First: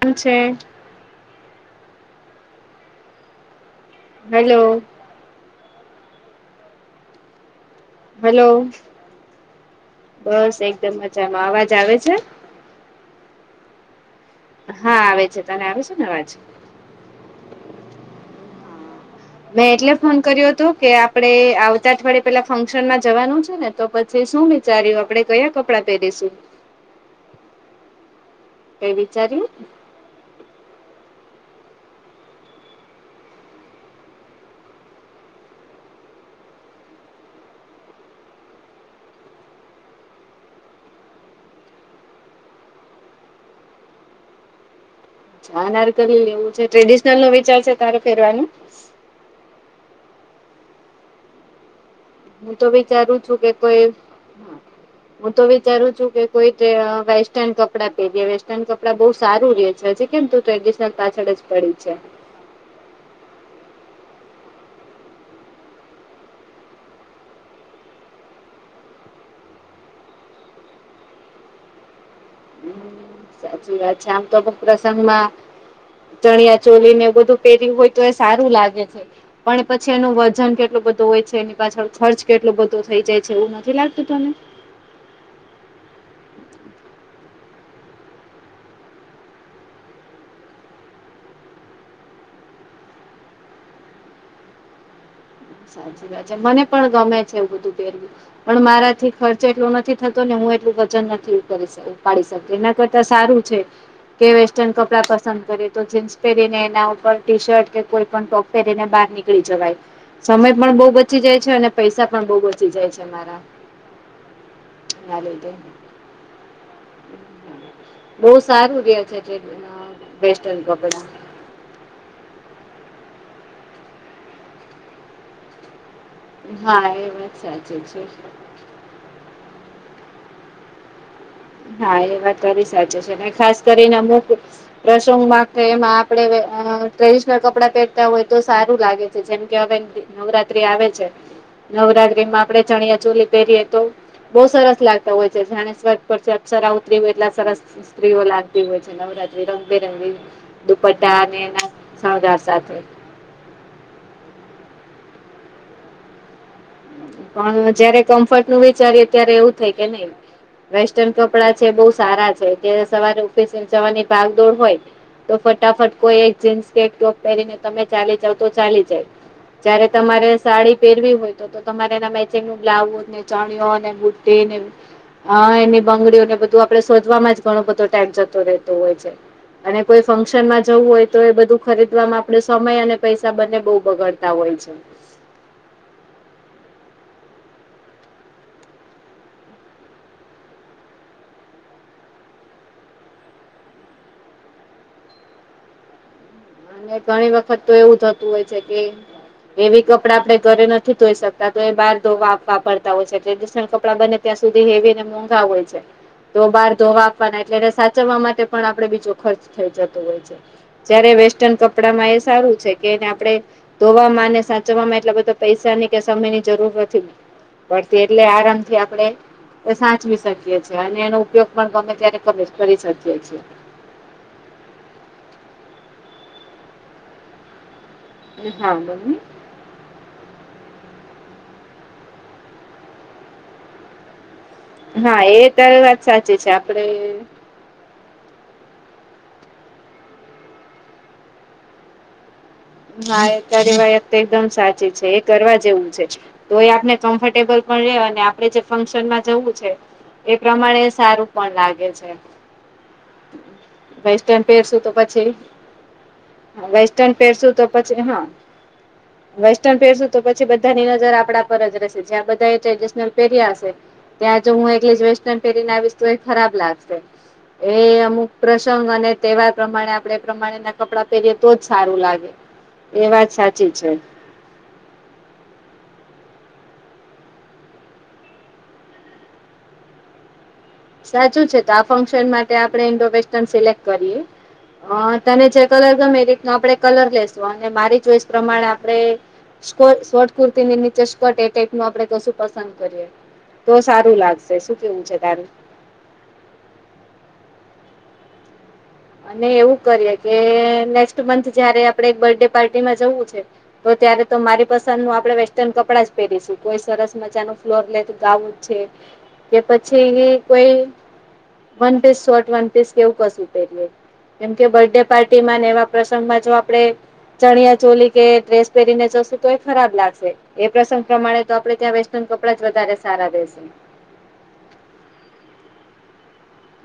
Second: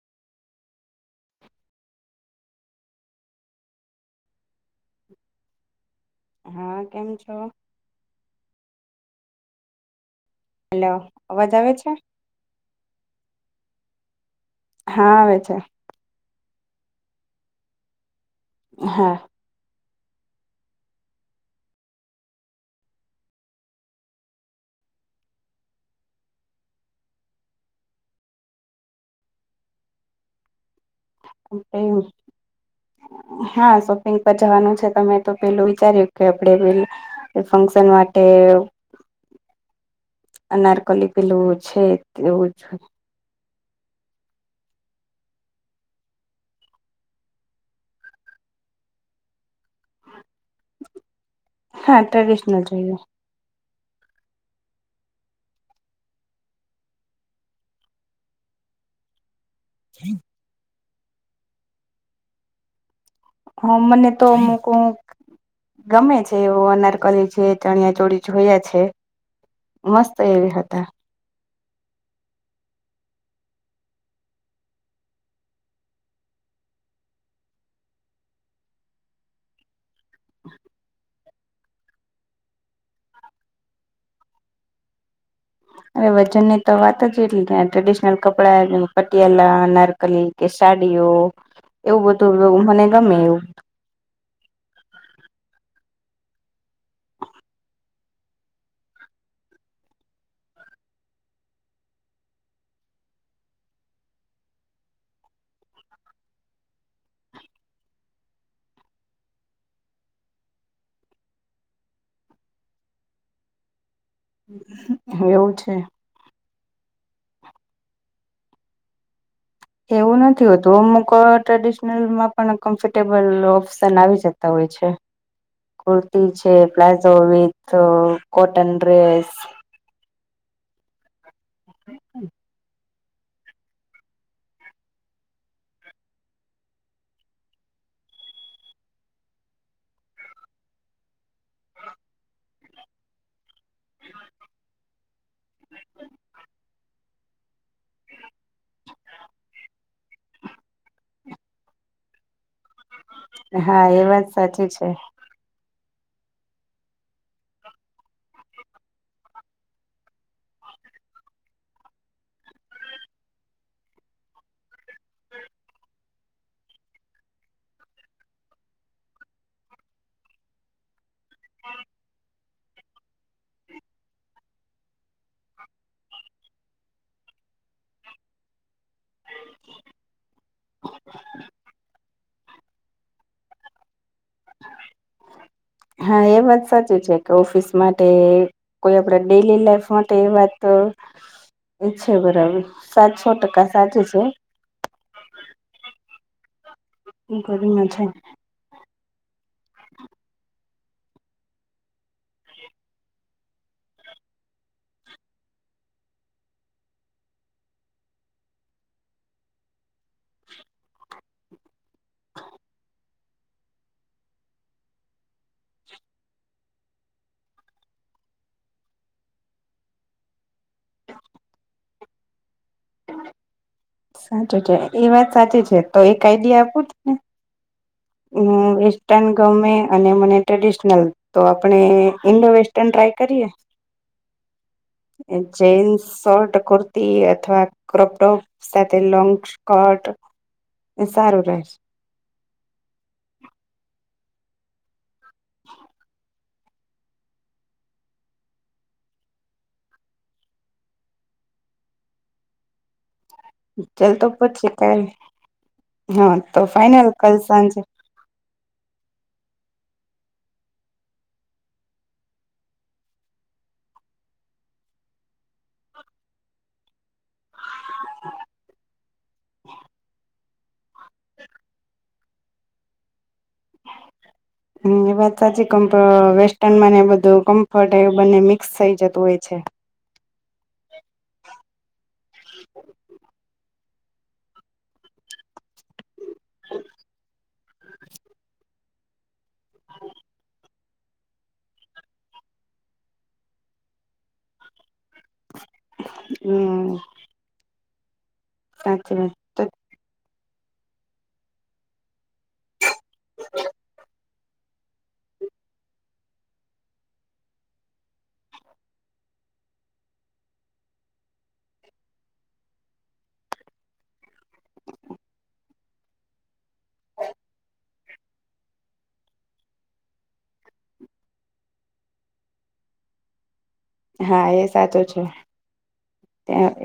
કન છે હલો હા કેમ છો? હલો બસ એકદમ મજામાં અવાજ આવે છે? હા આવે છે તને આવ છે ને આવાજ હા મેં એટલે ફોન કર્યો હતો કે આપડે આવતા અઠવાડય પેલા ફંક્શન માં જવાનું છે ને તો પછ શું વિચાર્યું આપડણે કયા કપડા પહેરીશું કઈ વિચારી્યું એવુ જ. હા શોપિંગ પર જવાનું છે તમે તો પેલું વિચાર્યું કે આપડે પેલ એ ફંક્શન માટે અનારકલી પેલું છે એવું જ ચા નાર કરી લેવું છે ટ્રેડિશનલ નો વિચાર છે તારે ફેરવાનો હા હું ટ્રેડિશનલ તો જોઈએ વિચારું છું કે કોઈ હું તો વિચારું છું કે કોઈક વેસ્ટર્ન કપડાં પેરીએ વેસ ટીસન તો એમ કપડાં બહુ સારું રે છે હજી કેમ તું ટ્રેડિશનલ પાછળ જ પડી છે? હા મને તોમુક ગમે છે એવો અનારકલી છે ચણિયા ચોળી જોયા છે. મસ્ત એવી હતા સાચી વાત છે આમ તો પણ પ્રસંગમાં ચણિયા ચોલી ને એ બધું પહેર્યું હોય તો એ સારું લાગે છે. પણ પછી એનું વજન કેટલું બધો હોય છે એની પાછળ ખર્ચ કેટલો બધો થઈ જાય છે એવું નથી લાગતું તને અરે વજન ની તો વાત જ એટલી કે ટ્રેડિશનલ કપડા પટિયાલા અનારકલી કે સાડીઓ એવું બધું મને ગમે એવું સાચી વાત છે મને પણ ગમે છે એવું બધું પહેરવું પણ મારાથી ખર્ચ એટલો નથી થતો ને હું એટલું વજન નથી ઉપાડી શકતી એના કર ત સારું છે. કે વેસ્ટર્ન કપડા પસંદ કરીએ તો જીન્સ પહેરીને એના ઉપર ટી શર્ટ કે કોઈ પણ ટોપ પેરીને બહાર નીકળી જવાય. સમય પણ બહુ બચી જાય છે અને પૈસા પણ બહુ બચી જાય છે મારા. ના લીધે એવું છે. બહુ સારું રે છે. [inaudible] એવું નથી વેસ્ટર્ન હોતું કપડાં અમુક અ ટ્રેડિશનલમાં પણ કમ્ફર્ટેબલ ઓપ્શન આવી શકતા હોય છે. કુર્તી છે, હા એ પ્લાઝો વાત વિથ સાચી છે કોટન ડ્રેસ. હા એ વાત તારી સાચી છે. કાઈ ખાસ કરીને અમુક પ્રસંગમાં કે એમાં આપડે અ ટ્રેડિશનલ કપડાં પેરતા હોય તો સારું લાગે. તો જેમ કે હવે નવરાત્રી આવે છે નવરાત્રીમાં આપડે ચણિયા ચોલી પહેરીએ. તો બહુ સરસ લાગતા હોય છે. જાણેે સ્વર્ગ પરથી અપ્સરા ઉતરી હોય એટલા સરસ સ્ત્રીઓ લાગતી હોય છે નવરાત્રી રંગબેરંગી દુપટ્ટા અને એના શણગાર સાથે. હા એ વાત સાચી છે. પન જયારે કમ્ફર્ટનું વિચારીએ ત્યારે એવું થાય કે નહીં વેસ્ટર્ન કપડાં છે બહુ સારા છે કે સવારે ઓફિસે ને જવાની ભાગદોડ હોય. તો ફટાફટ કોઈ એક જીન્સ કે ટોપ પહેરીને તમે ચાલી જાવ તો ચાલી જાય. જયારે તમારે સાડી પેરવી હોય તો તો તમારે એના મેચિંગનું બ્લાઉઝ ને ચણીયો ને બુટીને અ એની બંગડીઓને બધું આપણે શોધવામાં જ ઘણો બધો ટાઈમ જતો રેતો હોય છે. અને કોઈ ફંકક્શનમાં જવું હોય તો એ બધું ખરીદવામાં આપડે સમય અને પૈસા બંને બહુ બગાડ તા હોય છે. હા એ વાત સાચી છે કે ઓફિસ માટે કોઈ આપડા ડેલી લાઈફ માટે એ વાત અચ્છા બરાબર સાત સો ટકા સાચી છે. અને ઘણી વખત તો ઘરમાં એવું છે થતું હોય છે કે એવી કપડાં આપડે ઘરે નથી ધોઈ શકતા તો એ બહાર ધોવા આપવા પડતા હોય છે. ટ્રેડિશનલ કપડાં બને ત્યાં સુધી હેવી ને મોંઘા હોય છે. તો બાર ધોવા આપવાના એટલે એને સાચવવા માટે પણ આપડે બીજો ખર્ચ થઈ જતો હોય છે. જયારે વેસ્ટર્ન કપડામાં એ સારું છે કે એને આપણે ધોવામાં ને સાચવવામાં એટલા બધા પૈસાની કે સમયની જરૂર નથી. પડતી એટલે આરામથી આપડે એ સાચવી શકીએ છીએ. અને એનો ઉપયોગ પણ ગમે ત્યારે ગમે કરી શકીએ છીએ. સાચું છે. એ વાત સાચી છે. તો એક આઈડિયા આપો ને? હહ હા અ મમ્મી વેસ્ટન ગમે અને મને ટ્રેડિશનલ તો આપણે ઇન્ડો વેસ્ટર્ન ટ્રાય કરીએ હા એ તારી વાત જેન્સ સાચી છે શર્ટ આપડે કુર્તી અથવા ક્રોપટોપ સાથે લોંગ સ્કટ એ સારું રહે છે. ના એ ત્યારે વાયત તો એકદમ સાચી છે એ કરવા જેવું છે. તો એ આપને કમ્ફર્ટેબલ પણ રે અને આપડે જે ફંક્શનમાં જવું છે. એ પ્રમાણે સારું પણ લાગે છે. હમ અ ચાલ તો વેસ્ટન પછી પેરશું તો કાલ પછી તો હા ફાઈનલ વેસ્ટર્ન કાલ પેરશું સાંજે ચે હા. વેસ્ટર્ન પેરશું તો પછી બધાની નજર આપણા પર જ રહેશે. જ્યાં બધાએ ટ્રેડિશનલ પેર્યા હશે ત્યાં જો હું એકલી જ વેસ્ટર્ન પેરીને આવીશ તોએ ખરાબ લાગશે. એ અમુક પ્રસંગ અને તહેવાર પ્રમાણે આપણે પ્રમાણેના કપડાં પહેરીએ તો જ સારું લાગે. એ વાત સાચી છે. હમ એ વાત સાચી કમ્ વેસ્ટર્નમાંને બધું કમ્ફર્ટ એ બંને મિક્સ થઇ જતું હોય છે. સાચું છે તો આ ફંક્શન માટે આપણે ઇન્ડો વેસ્ટન સિલેક્ટ કરીએ હ તને જે કલર ગમે એ રીતનો આપણે કલર લસું અને મારી ચોઈસ પ્રમાણે આપણે સ્ શોર્ટ કુર્તીની નીચે સ્કર્ટ એ ટાઈપ ન આપડે કશું પસંદ કરીએ તો સારું લાગશે શું કેવું છે તારેું હમ સાચ્છા એવું કરીએ કે નેક્સ્ટ મંથ જયારે આપણે એક બર્ ડે પાર્ટીમાં જવું છે તો ત્યારે તો મારી પસંદ નું આપડણે વેસ્ટર્ન કપડાં જ પહેરીશું કોઈ સરસ મજા ન ફ્લોર લટ ગાવું જ છે કે પછી કોઈ one piece short one piece કેવું કશું કેમ કે બર્ડે પાર્ટીમાં ને એવા પ્રસંગમાં જો આપણે ચણિયા ચોલી કે ડ્રેસ પહેરીને જશ તો એ ખરાબ લાગશે એ પ્રસંગ પ્રમાણે તો આપડે ત્યાં વેસ્ટર્ન કપડાં જ વધારે સારા રહેેશે હા એ સાચું છે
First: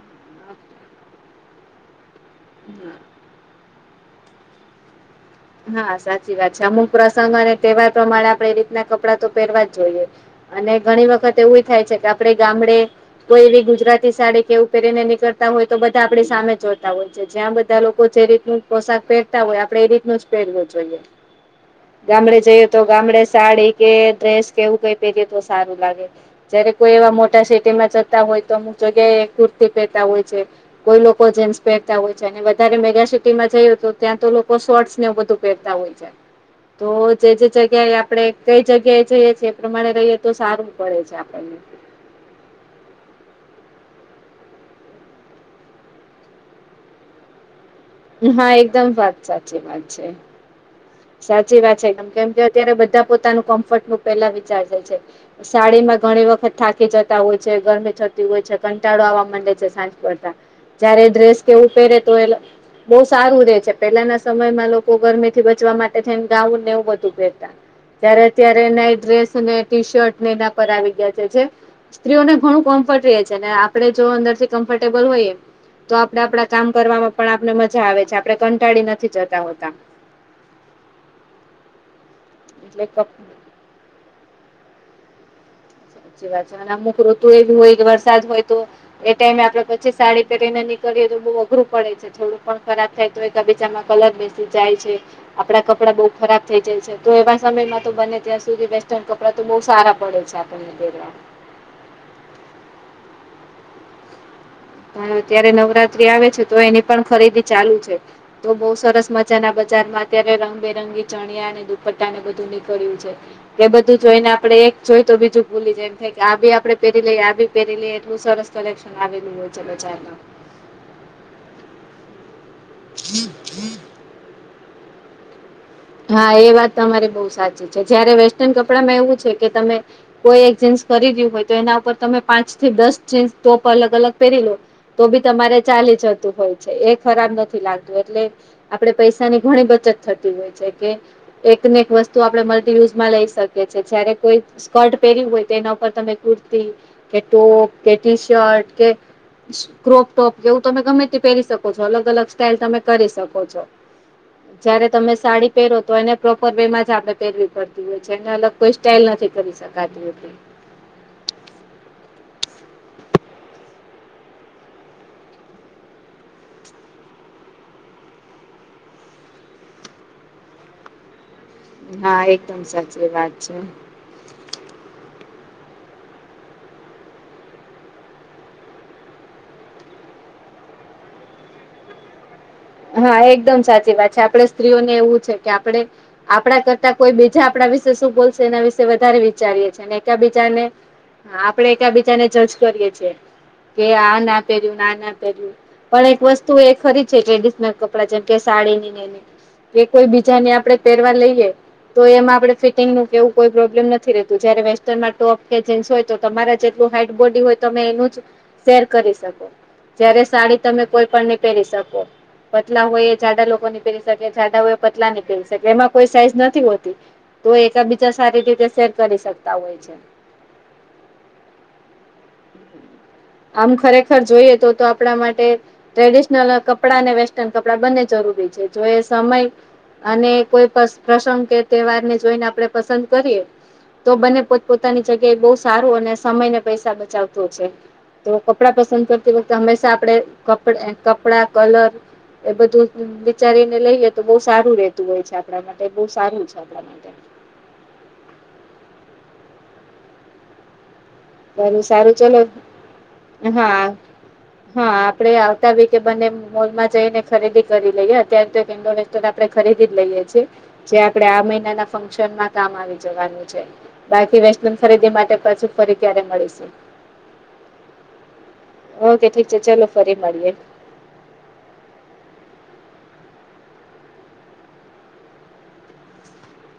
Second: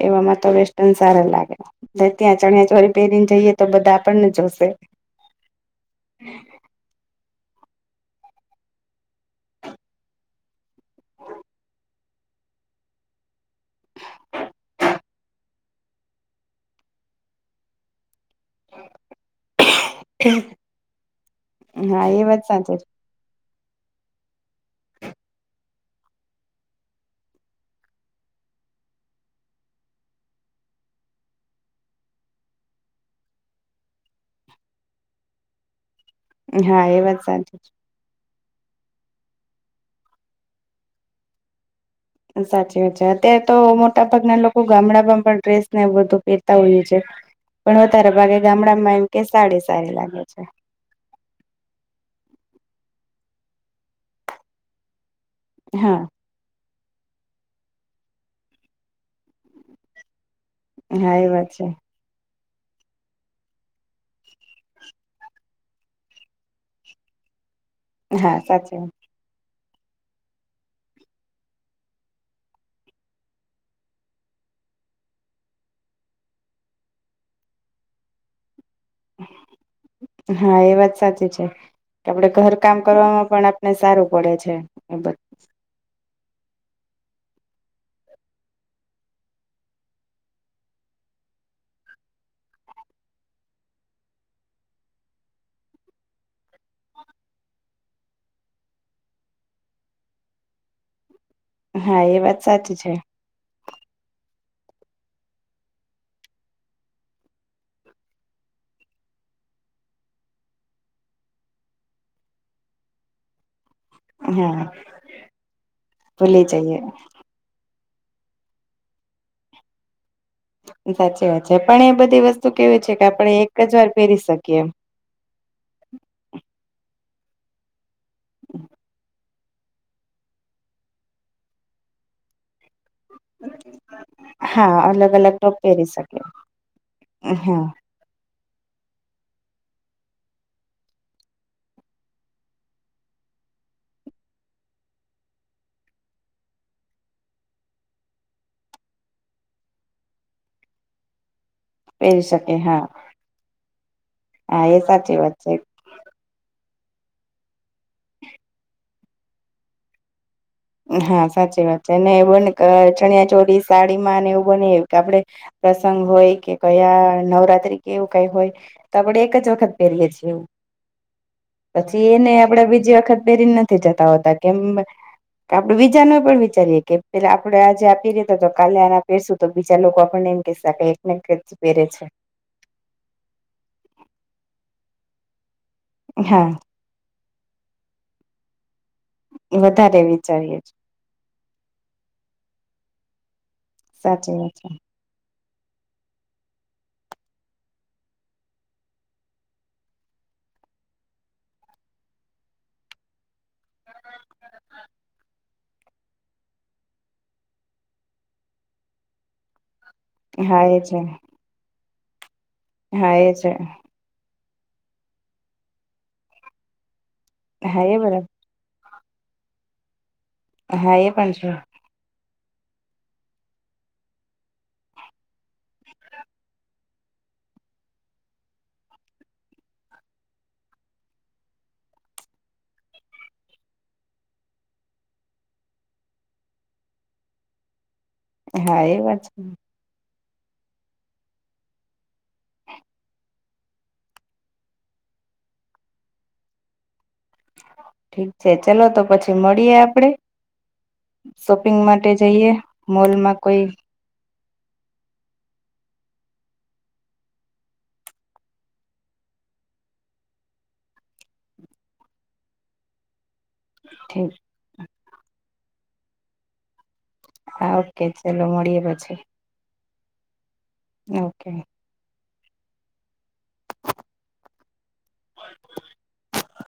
એવામાં તો વેસ્ટન સારા લાગે ત્યાં ચણિયા ચોરી પહેરીને જઈએ તો બધા આપણને જોશે હા સાચી વાત છે અમુક પ્રસંગ અને તહેવાર પ્રમાણે આપણે એ રીતના કપડાં તો પહેરવા જ જોઈએ અને ઘણી વખત એવું થાય છે કે આપડે ગામડે કોઈ એવી ગુજરાતી સાડી કેવું પહેરી ને નીકળ હોય તો બધા આપણી સામે જોતા હોય છે જ્યાં બધા લોકો જે રીતનું પોશાક પહેરતા હોય આપણે એ રીતનું રવ જોઈએ હા એ ગામડે વાત જઈએ સાચી તો છે. ગામડે સાડી કે ડ્રેસ કેવું કઈ પહેરીએ તો સારું લાગે જયારે કોઈ એવા મોટા સિટીમાં જતા હોય તો અમુક જગ્યાએ કુર્તી પહેતા હોય છે કોઈ લોકો જેન્સ પહેરતા હોય છે અને વધારે મેગાસિટીમાં જયું તો ત્યાં તો લોકો શોર્ટસ ગતા હોય છે હા તો એ વાત જે સાચી જગ્યાએ આપણે કઈ જગ્યાએ જઈએી એ પ્રમાણે રહીએ તો સારું પડે છે આપણને સાચી વાત છે અત્યારે તો મોટા ભાગના લોકો ગામડામાં પણ ડ્રેસ ને બધું પહેરતા હોઈએ છે હ પણ વધતારે હા એકદમ વાત સાચી વાત છે સાચી વાત છે કેમ કેમ કે અત્યારે બધા પોતાનું કમ્ફર્ટ નું પેલા વિચાર જાય છે સાડી માં હા ઘણી વખત થાકી જતા હોય છે ગરમી થતી હોય છે કંટાળો આવવા માંડે છે સાંજ કરતા જયારે હા એ ડ્રેસ વાત છે. કેવું પહેરે તો એ બહુ સારું રે છે પેલાના સમયમાં લોકો ગરમી થી બધ ચ માટે થઈને ગાવુંને એવું બધું પહેતા ત્યારે હા અત્યારે સાચી ડ્રેસ અને ટી શર્ટ એના પર આવી ગયા છે જે સ્ત્રીઓને ઘણું કમ્ફર્ટ રહે છે ને આપણે જો અંદર થી કમ્ફર્ટેબલ હોયએમ તો આપડે આપડા કામ કરવાવામાં પણ આપને મજા આવે છે આપણે કંટાળી નથી જતા હોતા હા એ વાત સાચી છે કે આપડે ઘર કામ એટલે કરવામાં પણ ને સારું પડે છે એ બધ સાચી વાત છે અને અમુક ઋતુ એ હોય કે વરસાદ હોય તો એ ટાઈમે આપડે પછી સાડી પહેરીને નીકળીએ તો બઉુ અઘરું પડે છે થોડું પણ ખરાબ થાય તો એકબીચામાં કલર બેસી જાય છે આપડા કપડાં બઉુ ખરાબ થઇ જાય છે તો એવા સમયમાં તો બને ત્યાં સુધી વેસ્ટર્ન કપડાં તો બહુ સારા પડે છે તને પ હા એ વાત સાચી છે હ ત્યારે નવરાત્રી આવે છે તો એની પણ ખરીદી ચાલુ છે તો બઉુ સરસ મજાના બજારમાં અત્યારે રંગબેરંગી ચણિયા અને દુપટ્ટા ને બધું નીકળ્યું છે એ બધું જોઈ ને આપડે હા એક જોઈ તો બીજું ભૂલી જાય એમ થાય કે આ ભૂલી બી આપણેે જઈએ પહેરી લઈએ આ બી પહેરી લ એટલું સરસ કલેક્શન આવેલું હોય છે બ ચારમાં સાચી વાત છે પણ એ બધી વસ્તુ કેવી છે કે આપણે એક જ વાર પહેરી શકીએ. હા એ વાત તમારી બહુ સાચી છે જયારે વેસ્ટર્ન કપડામાં એવું છે કે તમે કોઈ એક જીન્સ ખરીદ્યું હોય તો એના ઉપર તમે પાંચ થી દસ જીન્સ ટોપ અલગ અલગ પહેરી લો હા તો અલગ બી અલગ ટોપ તમારે પહેરી ચાલી શકે જતું હોય છે એ ખરાબ હા નથી લાગત એટલે આપડે પૈસાની ઘણી બચત થતી હોય છે. કે એકને એક વસ્તુ આપણે મલ્ટીયુઝમાં લઈ શકીએ છેએ જયારે કોઈ સ્કર્ટ પહેર્યું હોય તો એના ઉપર તમે કુર્તી કે ટોપ કે ટી શર્ટ કે ક્રોપ ટોપ કેવું તમે ગમે તે પહેરી શકો અલગ પહેરી અલગ શકે સ્ટાઈલ તમે હા કરી શકો છો હા એ જયારે તમે સાચી વાત છે સાડી એ પ્રોપર વેમાં જ આપણે પહેરવી પડતી હોય છે એને અલગ કોઈ સ્ટાઈલ નથી કરી શકાતી. હા સાચી વાત છે અને બને ચણિયા ચોલી સાડીમાં ને એવું બને કે આપડે પ્રસંગ હોય કે કયા નવરાત્રી કેવું કઈ હોય તો આપડણે એક જ વખત પહેરીએ છીએ એ. પછી હા એને એકદમ આપડે બીજી સાચી વખત વાત છે. પહેરીને નથી જતા હોતા કેમ આપડે બીજા નું પણ વિચારીએ કે પેલા આપડે આજે આપી દેતો હતો કાલે આપડે આને આ પહેરશું તો બીજા લોકો આપણને કે એકને એક પેરે છે. હા એકદમ સાચી વાત છે આપણે સ્ત્રીઓને એવું છે કે આપણે હા આપણા કર કોઈ બીજા આપણા વિશે શું બોલશે એના વિશે વધારે વિચારીએ છે વધારે એક વિચારીએ બીજાને છે હા આપડે એક બીજાને જજ કરીએ છીએ કે આ સાચી ના વાત પેર્યું ના આ ના પહેર્યું. પણ એક વસ્તુ એ ખરી છે ટ્રેડિશનલ કપડા જેમ કે સાડીની ને એની કે કોઈ બીજાને આપણે પહેરવા લઈએ તો એમાં આપડણે ફિટિંગનું કે એવું કોઈ પ્રોબ્લેમ નથી રહેતું જયારે વેસ્ટર્નમાં ટોપ કે જીન્સ હોય તો તમારા જેટલું હાઈટ બોડી હોય તમે એનું જ શેર કરી શકો. જયારે છે સાડી હા એ તમે છે કોઈ પણ ની પહેરી શકો. પતલા હોય હા એ જાડા છે લોકો ની પહેરી શકે જાડા હોય એ પતલા ની પહેરી શકે એમાં કોઈ સાઈઝ નથી હોતી. તો હા એ એકબીજા બરાબર સારી રીતે શેર કરી શકતા હોય છે. હા એ પણ છે. હમ આમ ખરેખર જોઈએ તો તો આપણા માટે ટ્રેડિશનલ કપડા અને વેસ્ટર્ન કપડાં બંને જરૂરી છે જો એ સમય અને કોઈ પ્રસંગ કે તહેવાર ને જોઈને આપડે પસંદ કરીએ તો બને પોત પોતાની જગ્યાએ બહુ સારું અને સમય ને પૈસા બચાવતો છે. તો કપડાં હા એ પસંદ વાત કરતી છે વખતે હંમેશા આપડે કપડા કલર એ બધું વિચારીને લઈએ તો બહુ સારું રેતું હોય છે આપણા માટે બહુ સારું છે. તો ઠીક છે ચલો તો પછી મળીએે આપડે. શોપિંગ સારું માટે સારું ચલો જઈએ મોલ માં કોઈ હા હા આપડે આવતા વીકે બને મોલ માં જઈને ખરીદી કરી લઈએ અત્યારે તો એક ઇન્ડોવેસ્ટન આપડે ખરીદી જ લઈએ છીએ. જે આપડે આ મહિના ના ફંક્શનમાં કામ આવી જવાનું છે. ઠીક બાકી વેસ્ટલન ખરીદી માટે પાછી ફરી ક્યારે મળીશું. હા ઓકે ચલો મડીએ. ઓકે ઠીક છે ચાલલો ફરી મળીએે. ઓકે.